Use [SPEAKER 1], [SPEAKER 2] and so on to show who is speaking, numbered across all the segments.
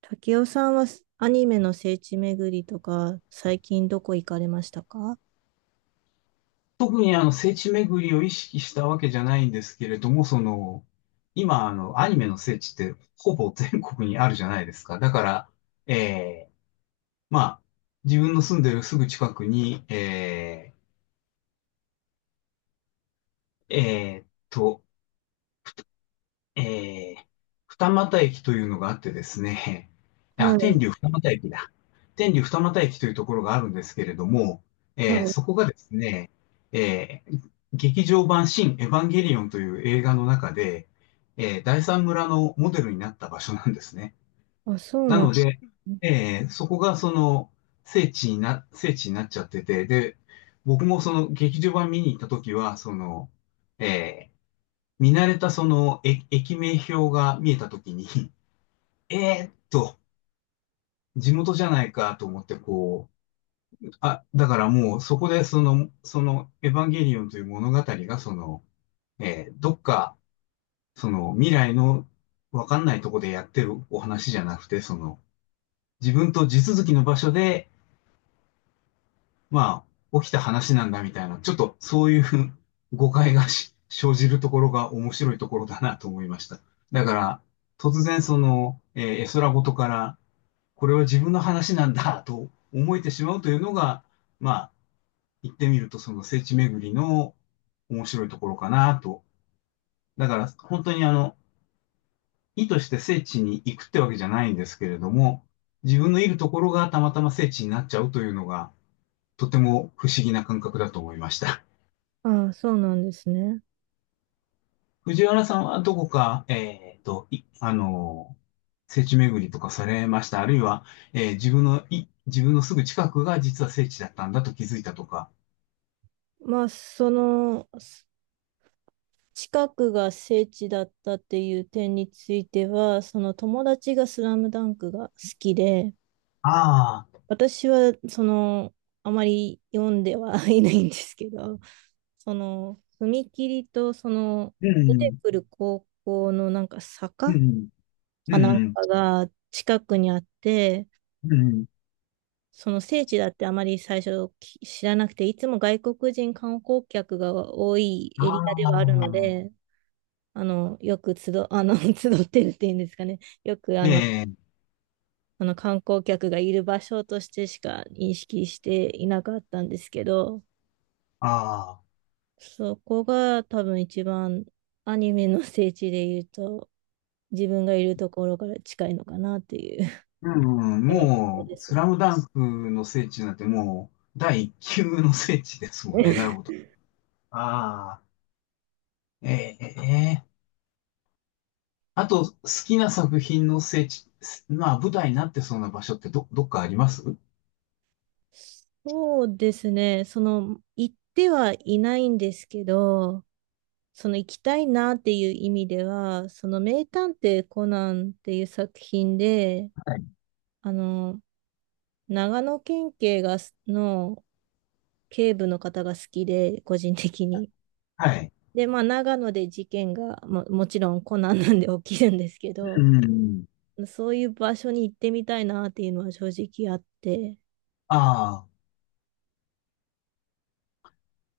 [SPEAKER 1] 竹雄さんはアニメの聖地巡りとか、最近どこ行かれましたか？
[SPEAKER 2] 特にあの聖地巡りを意識したわけじゃないんですけれども、その、今あのアニメの聖地ってほぼ全国にあるじゃないですか。だから、えーまあ、自分の住んでるすぐ近くに、ーえーっと、えー、二俣駅というのがあってですね、
[SPEAKER 1] は
[SPEAKER 2] あ、天
[SPEAKER 1] い、
[SPEAKER 2] 竜二俣駅だ。天竜二俣駅というところがあるんですけれども、
[SPEAKER 1] はい。
[SPEAKER 2] そこがですね、劇場版新エヴァンゲリオンという映画の中で、第三村のモデルになった場所なんですね。
[SPEAKER 1] あ、そう
[SPEAKER 2] な
[SPEAKER 1] な
[SPEAKER 2] の
[SPEAKER 1] ん、
[SPEAKER 2] で、そこがその聖地になっちゃってて、で、僕もその劇場版見に行った時は、その、えー見慣れたその駅名表が見えたときに、えーっと、地元じゃないかと思ってこう、あ、だからもうそこでそのエヴァンゲリオンという物語がその、どっか、その未来のわかんないとこでやってるお話じゃなくて、その、自分と地続きの場所でまあ、起きた話なんだみたいな、ちょっとそういう 誤解が生じるところが面白いところだなと思いました。だから、突然その、絵空事から、これは自分の話なんだと思えてしまうというのが、まあ、言ってみるとその聖地巡りの面白いところかなと。だから、本当にあの、意図して聖地に行くってわけじゃないんですけれども、自分のいるところがたまたま聖地になっちゃうというのが、とても不思議な感覚だと思いました。
[SPEAKER 1] あ、そうなんですね。
[SPEAKER 2] 藤原さんはどこか、あの、聖地巡りとかされました？あるいは、自分のすぐ近くが実は聖地だったんだと気づいたとか？
[SPEAKER 1] まあ、その、す近くが聖地だったっていう点については、その友達がスラムダンクが好きで、
[SPEAKER 2] ああ、
[SPEAKER 1] 私は、あまり読んでは いないんですけど、踏切と、
[SPEAKER 2] う
[SPEAKER 1] 出て
[SPEAKER 2] ん、
[SPEAKER 1] くる高校のなんか
[SPEAKER 2] う
[SPEAKER 1] 坂
[SPEAKER 2] ん、
[SPEAKER 1] か
[SPEAKER 2] う
[SPEAKER 1] なん
[SPEAKER 2] ん、
[SPEAKER 1] かが近くにあって、
[SPEAKER 2] うん、
[SPEAKER 1] その聖地だってあまり最初知らなくて、いつも外国人観光客が多い
[SPEAKER 2] あ
[SPEAKER 1] エリアで
[SPEAKER 2] あ、
[SPEAKER 1] はあるので、あの、よく集、あの、集ってるっていうんですかね。よくあ
[SPEAKER 2] え
[SPEAKER 1] の、
[SPEAKER 2] え、
[SPEAKER 1] あの観光客がいる場所としてしか認識していなかったんですけど、
[SPEAKER 2] ああ、
[SPEAKER 1] そこが多分一番アニメの聖地で言うと、自分がいるところから近いのかなっていう
[SPEAKER 2] うん、
[SPEAKER 1] 印象
[SPEAKER 2] もう、
[SPEAKER 1] です
[SPEAKER 2] ス
[SPEAKER 1] ね。
[SPEAKER 2] ラムダンクの聖地なんてもう、第一級の聖地ですもんね。なるほど。ああ、ええ、あと、好きな作品の聖地、まあ、舞台になってそうな場所ってどっかありますは
[SPEAKER 1] そうですね。行ってはいないんですけど、その行きたいなっていう意味では、その名探偵コナンっていう作品で、
[SPEAKER 2] い
[SPEAKER 1] あの、長野県警の警部の方が好きで、個人的に。
[SPEAKER 2] はい。
[SPEAKER 1] で、まあ、長野で事件がもちろんコナンなんで起きるんですけ
[SPEAKER 2] う
[SPEAKER 1] ど、
[SPEAKER 2] ん。
[SPEAKER 1] そういう場所に行ってみたいなっていうのは正直あって。
[SPEAKER 2] あ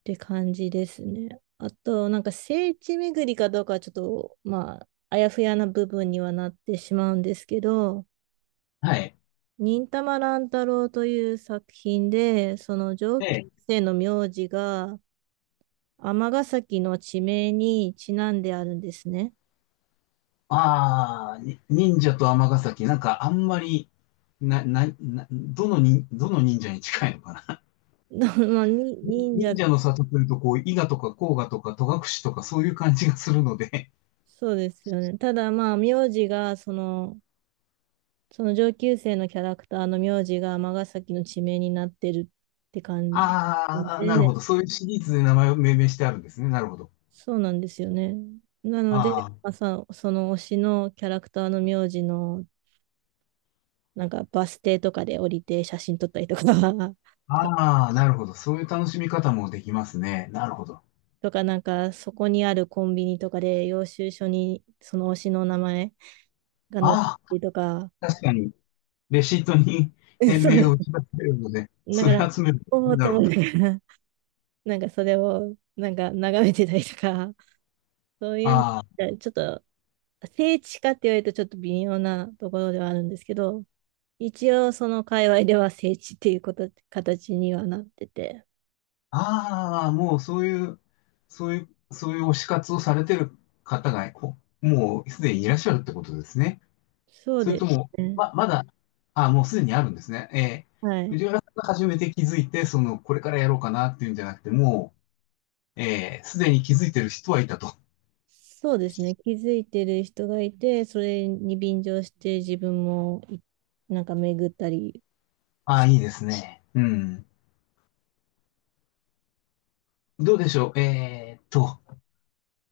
[SPEAKER 1] て感じですね。あと、なんか聖地巡りかどうかはちょっと、まあ、あやふやな部分にはなってしまうんですけど、
[SPEAKER 2] あ、はい。
[SPEAKER 1] 忍たま乱太郎という作品で、その上級
[SPEAKER 2] で、
[SPEAKER 1] 生の名字が尼崎の地名にちなんであるんですね。
[SPEAKER 2] ああ、忍者と尼崎、なんかあんまり、な、な、な、どのに、どの忍者に近いのかな。
[SPEAKER 1] まあ、に 忍者、
[SPEAKER 2] 忍者の里というと、こう、伊賀とか甲賀とか戸隠とかそういう感じがするので、
[SPEAKER 1] そうですよね。ただ、名字が、その、その上級生のキャラクターの名字が尼崎の地名になってるって 感じ
[SPEAKER 2] ああ、なる
[SPEAKER 1] で、
[SPEAKER 2] ほど。そういうシリーズで名前を命名してあるんですね。なるほど。
[SPEAKER 1] そうなんですよね。なので、
[SPEAKER 2] あ
[SPEAKER 1] その推しのキャラクターの名字の、なんかバス停とかで降りて写真撮ったりとか、
[SPEAKER 2] あ、
[SPEAKER 1] た
[SPEAKER 2] ああ、なるほど。そういう楽しみ方もできますね。なるほど。
[SPEAKER 1] か、なんかそこにあるコンビニとかで領収書にその推しの名前が載ってた
[SPEAKER 2] ああ、
[SPEAKER 1] りとか、
[SPEAKER 2] 確かに。レシートに 店
[SPEAKER 1] そう
[SPEAKER 2] 名
[SPEAKER 1] で
[SPEAKER 2] が打
[SPEAKER 1] す。
[SPEAKER 2] ち出されるので、
[SPEAKER 1] だ
[SPEAKER 2] そ
[SPEAKER 1] か
[SPEAKER 2] れ
[SPEAKER 1] ら、
[SPEAKER 2] 集める。
[SPEAKER 1] おお
[SPEAKER 2] な
[SPEAKER 1] と
[SPEAKER 2] るほ
[SPEAKER 1] 思い
[SPEAKER 2] ど。
[SPEAKER 1] ながら、なんかそれをなんか眺めてたりとか、そういう、
[SPEAKER 2] あ
[SPEAKER 1] ちょっと聖地かって言われるとちょっと微妙なところではあるんですけど、一応その界隈では聖地っていうこと、形にはなってて。
[SPEAKER 2] あ、ああ、もうそういう、そういう、そういう推し活をされてる方が、もうすでにいらっしゃるってことですね。
[SPEAKER 1] そう
[SPEAKER 2] それ
[SPEAKER 1] で
[SPEAKER 2] とも、
[SPEAKER 1] すね。
[SPEAKER 2] まだ、ああ、もうすでにあるんですね。ええ、
[SPEAKER 1] はい。
[SPEAKER 2] 藤原さんが初めて気づいて、その、これからやろうかなっていうんじゃなくて、もう、ええ、すでに気づいてる人はいたと。
[SPEAKER 1] そうですね。気づいてる人がいて、それに便乗して自分もなんか巡ったり。
[SPEAKER 2] ああ、いいですね。うん。どうでしょう。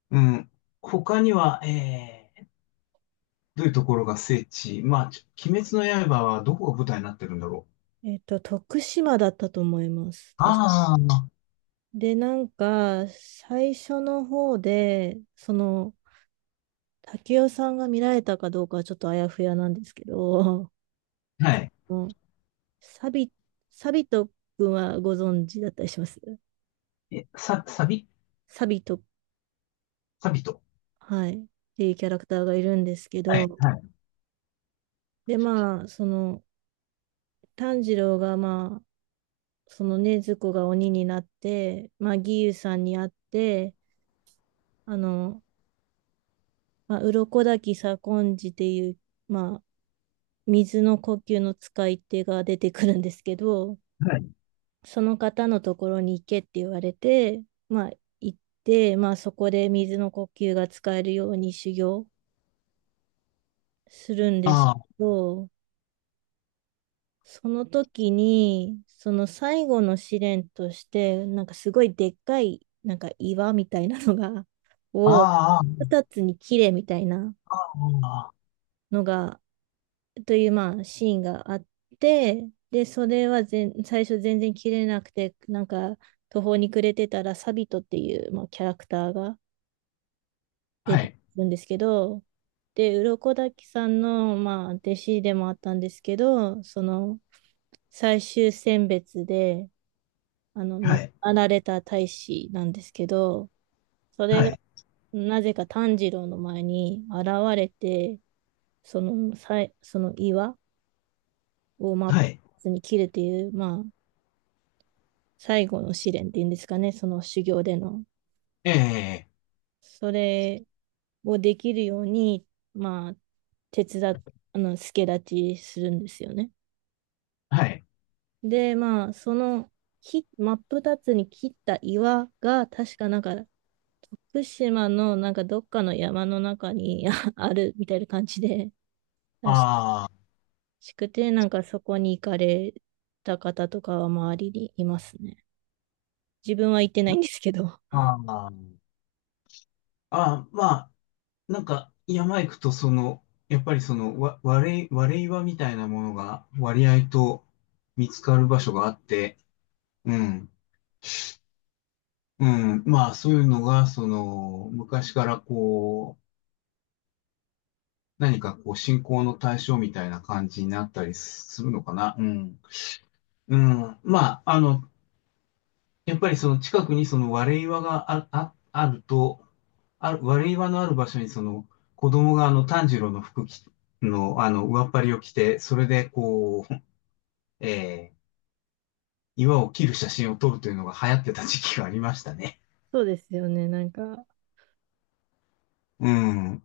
[SPEAKER 2] うん。他には、どういうところが聖地まあ、鬼滅の刃はどこが舞台になってるんだろ
[SPEAKER 1] えっと、徳島だったと思います。確か
[SPEAKER 2] ああ、
[SPEAKER 1] で、なんか、最初の方で、その、竹雄さんが見られたかどうかはちょっとあやふやなんですけど、
[SPEAKER 2] う。はい。
[SPEAKER 1] もうサビ、サビト君はご存知だったりします？
[SPEAKER 2] え、さ、サビ
[SPEAKER 1] サビト、
[SPEAKER 2] サビと。
[SPEAKER 1] はい、っていうキャラクターがいるんですけ
[SPEAKER 2] はい、
[SPEAKER 1] ど、
[SPEAKER 2] はい、
[SPEAKER 1] で、まあ、その、炭治郎が、まあ、そのね、禰豆子が鬼になって、まあ、義勇さんに会って、あの、まあ、鱗滝左近次っていう、まあ、水の呼吸の使い手が出てくるんですけど、
[SPEAKER 2] はい。
[SPEAKER 1] その方のところに行けって言われて、まあ、行って、まあ、そこで水の呼吸が使えるように修行するんですけ
[SPEAKER 2] ああ
[SPEAKER 1] ど、その時に、その最後の試練として、なんかすごいでっかい、なんか岩みたいなのが、を
[SPEAKER 2] あああ
[SPEAKER 1] 二つに切れみたいな
[SPEAKER 2] あ
[SPEAKER 1] のが、というまあシーンがあって、で、それは最初全然切れなくて、なんか途方に暮れてたらサビトっていう、まあ、キャラクターが出
[SPEAKER 2] は
[SPEAKER 1] てく
[SPEAKER 2] い、
[SPEAKER 1] るんですけど、で、鱗滝さんの、まあ、弟子でもあったんですけど、その最終選別で、あの、
[SPEAKER 2] は
[SPEAKER 1] 亡く
[SPEAKER 2] い、
[SPEAKER 1] なられた大使なんですけど、そ
[SPEAKER 2] は
[SPEAKER 1] れが
[SPEAKER 2] い、
[SPEAKER 1] なぜか炭治郎の前に現れて、その岩を真っ
[SPEAKER 2] はい。
[SPEAKER 1] 二つに切るっていう、まあ、最後の試練っていうんですかね、その修行での。
[SPEAKER 2] ええ、
[SPEAKER 1] それをできるように、まあ、手伝っ、あの、助太刀するんですよね。
[SPEAKER 2] はい。
[SPEAKER 1] で、まあ、その、真っ二つに切った岩が、確かなんか、福島のなんかどっかの山の中にあ あるみたいな感じでらし
[SPEAKER 2] あ
[SPEAKER 1] くて、なんかそこに行かれた方とかは周りにいますね。自分は行ってないんですけど。
[SPEAKER 2] ー、あああああまあ、なんか、山行くと、その、やっぱりその、わ、割れ、割れ岩みたいなものが割合と見つかる場所があって、うん。うん、まあそういうのが、その、昔からこう、何かこう信仰の対象みたいな感じになったりするのかな。うん。うん。まあ、あの、やっぱりその近くにその割れ岩があると、割れ岩のある場所にその子供があの炭治郎の服着の、あの、上っ張りを着て、それでこう、えー岩を切る写真を撮るというのが流行ってた時期がありましたね。
[SPEAKER 1] そうですよね。なんか、
[SPEAKER 2] うん。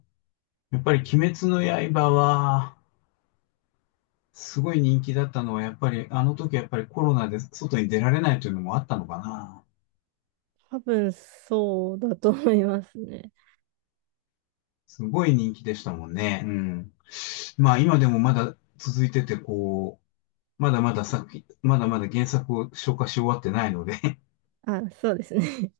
[SPEAKER 2] やっぱり鬼滅の刃は、すごい人気だったのは、やっぱり、あの時やっぱりコロナで外に出られないというのもあったのかな。
[SPEAKER 1] 多分そうだと思いますね。
[SPEAKER 2] すごい人気でしたもんね。うん。まあ今でもまだ続いてて、こう、まだまだ作品、まだまだ原作を消化し終わってないので、
[SPEAKER 1] あ、そうですね。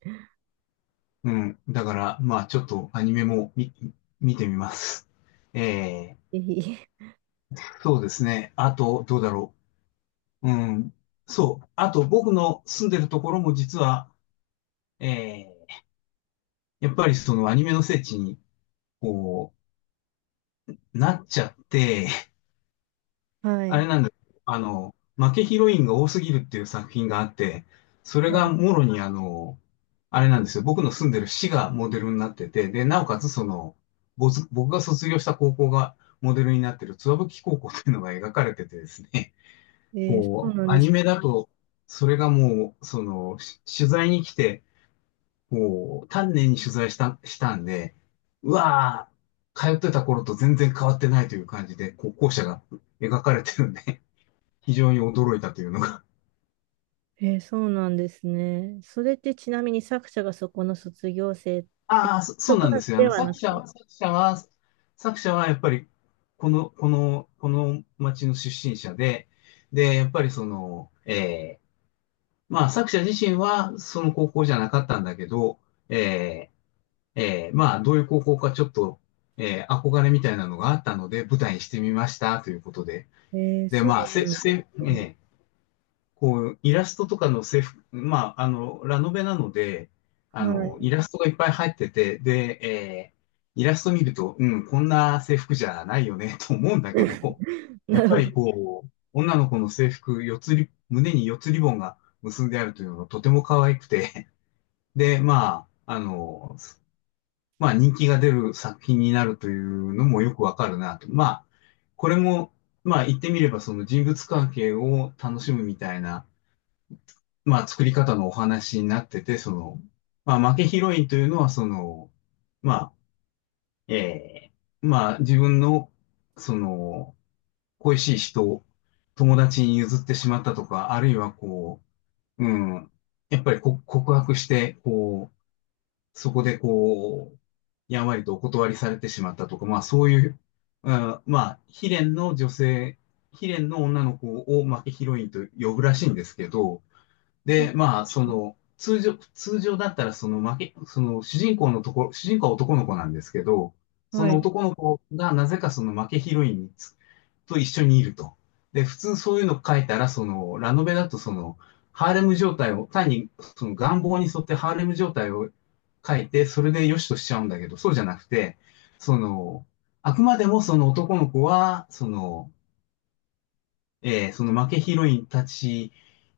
[SPEAKER 2] うん。だから、まあちょっとアニメも見てみます。え
[SPEAKER 1] ぜひ。
[SPEAKER 2] そうですね。あと、どうだろう。うん。そう。あと、僕の住んでるところも実は、えやっぱりそのアニメの聖地に、こう、なっちゃって、
[SPEAKER 1] は
[SPEAKER 2] あ
[SPEAKER 1] い。
[SPEAKER 2] れなんだ、あの、負けヒロインが多すぎるっていう作品があって、それが
[SPEAKER 1] は
[SPEAKER 2] もろにあの、あれなんですよ、僕の住んでる市がモデルになってて、で、なおかつその、僕が卒業した高校がモデルになってる津和吹高校っていうのが描かれててですね、
[SPEAKER 1] い。えーそ
[SPEAKER 2] こ
[SPEAKER 1] う
[SPEAKER 2] う、
[SPEAKER 1] なん
[SPEAKER 2] ア
[SPEAKER 1] で
[SPEAKER 2] ニ
[SPEAKER 1] す。
[SPEAKER 2] メだと、それがもう、その、取材に来て、もう、丹念に取材したんで、うわー、通ってた頃と全然変わってないという感じで、こう、校舎が描かれてるんで、非常に驚いたというのが。
[SPEAKER 1] えーそうなんですね。それってちなみに作者がそこの卒業生
[SPEAKER 2] ああ、そそ
[SPEAKER 1] と
[SPEAKER 2] う
[SPEAKER 1] か
[SPEAKER 2] なんですよ。あ
[SPEAKER 1] で
[SPEAKER 2] の、
[SPEAKER 1] はな
[SPEAKER 2] 作
[SPEAKER 1] く
[SPEAKER 2] 者
[SPEAKER 1] て。
[SPEAKER 2] は、作者は、作者はやっぱり、この町の出身者で、で、やっぱりその、まあ、作者自身はその高校じゃなかったんだけど、えーまあ、どういう高校かちょっと、憧れみたいなのがあったので、舞台にしてみました、ということで。
[SPEAKER 1] えー
[SPEAKER 2] で、
[SPEAKER 1] そ
[SPEAKER 2] まあ、えー
[SPEAKER 1] う
[SPEAKER 2] せ、
[SPEAKER 1] なん
[SPEAKER 2] せ、
[SPEAKER 1] で
[SPEAKER 2] え
[SPEAKER 1] すね。
[SPEAKER 2] ーこう、イラストとかの制服、まあ、あの、ラノベなので、あ
[SPEAKER 1] は
[SPEAKER 2] の、イ
[SPEAKER 1] い。
[SPEAKER 2] ラストがいっぱい入ってて、で、イラスト見ると、うん、こんな制服じゃないよね、と思うんだ けど、や
[SPEAKER 1] な
[SPEAKER 2] っ
[SPEAKER 1] るほ
[SPEAKER 2] ぱり
[SPEAKER 1] ど。
[SPEAKER 2] こう、女の子の制服、四つり、胸に四つリボンが結んであるというのがとても可愛くて、で、まあ、あの、まあ人気が出る作品になるというのもよくわかるなと。まあ、これも、まあ言ってみればその人物関係を楽しむみたいな、まあ作り方のお話になってて、その、まあ負けヒロインというのはその、まあ、えまあ自分の、その、恋しい人を友達に譲ってしまったとか、あるいはこう、うん、やっぱり告白して、こう、そこでこう、やんわりとお断りされてしまったとか、まあそういう、うんまあ、悲恋の女の子を、まあ、ヒロインと呼ぶらしいんですけど、
[SPEAKER 1] そう
[SPEAKER 2] で、
[SPEAKER 1] な
[SPEAKER 2] まあ、そ
[SPEAKER 1] んですね。
[SPEAKER 2] の、通常だったら、その負け、その主人公のところ、主人公は男の子なんですけど、そ
[SPEAKER 1] は
[SPEAKER 2] の
[SPEAKER 1] い。
[SPEAKER 2] 男の子がなぜかその負けヒロインにと一緒にいると。で、普通そういうの書いたら、その、ラノベだとその、ハーレム状態を、単にその願望に沿ってハーレム状態を書いて、それで良しとしちゃうんだけど、そうじゃなくて、その、あくまでもその男の子は、その、その負けヒロインたち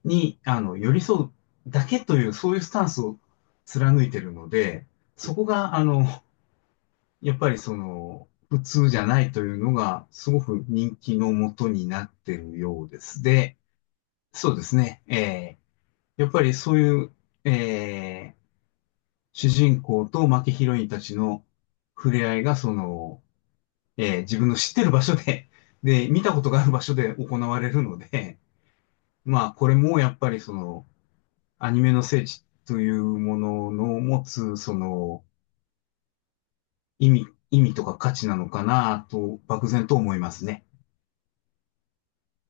[SPEAKER 2] に、あの、寄り添うだけという、そういうスタンスを貫いてるので、そこが、あの、やっぱりその、普通じゃないというのが、すごく人気のもとになってるようです。で、そうですね。やっぱりそういう、えー主人公と負けヒロインたちの触れ合いが、その、自分の知ってる場所で、で、見たことがある場所で行われるので、まあ、これもやっぱりその、アニメの聖地というものの持つ、その、意味とか価値なのかなと、漠然と思いますね。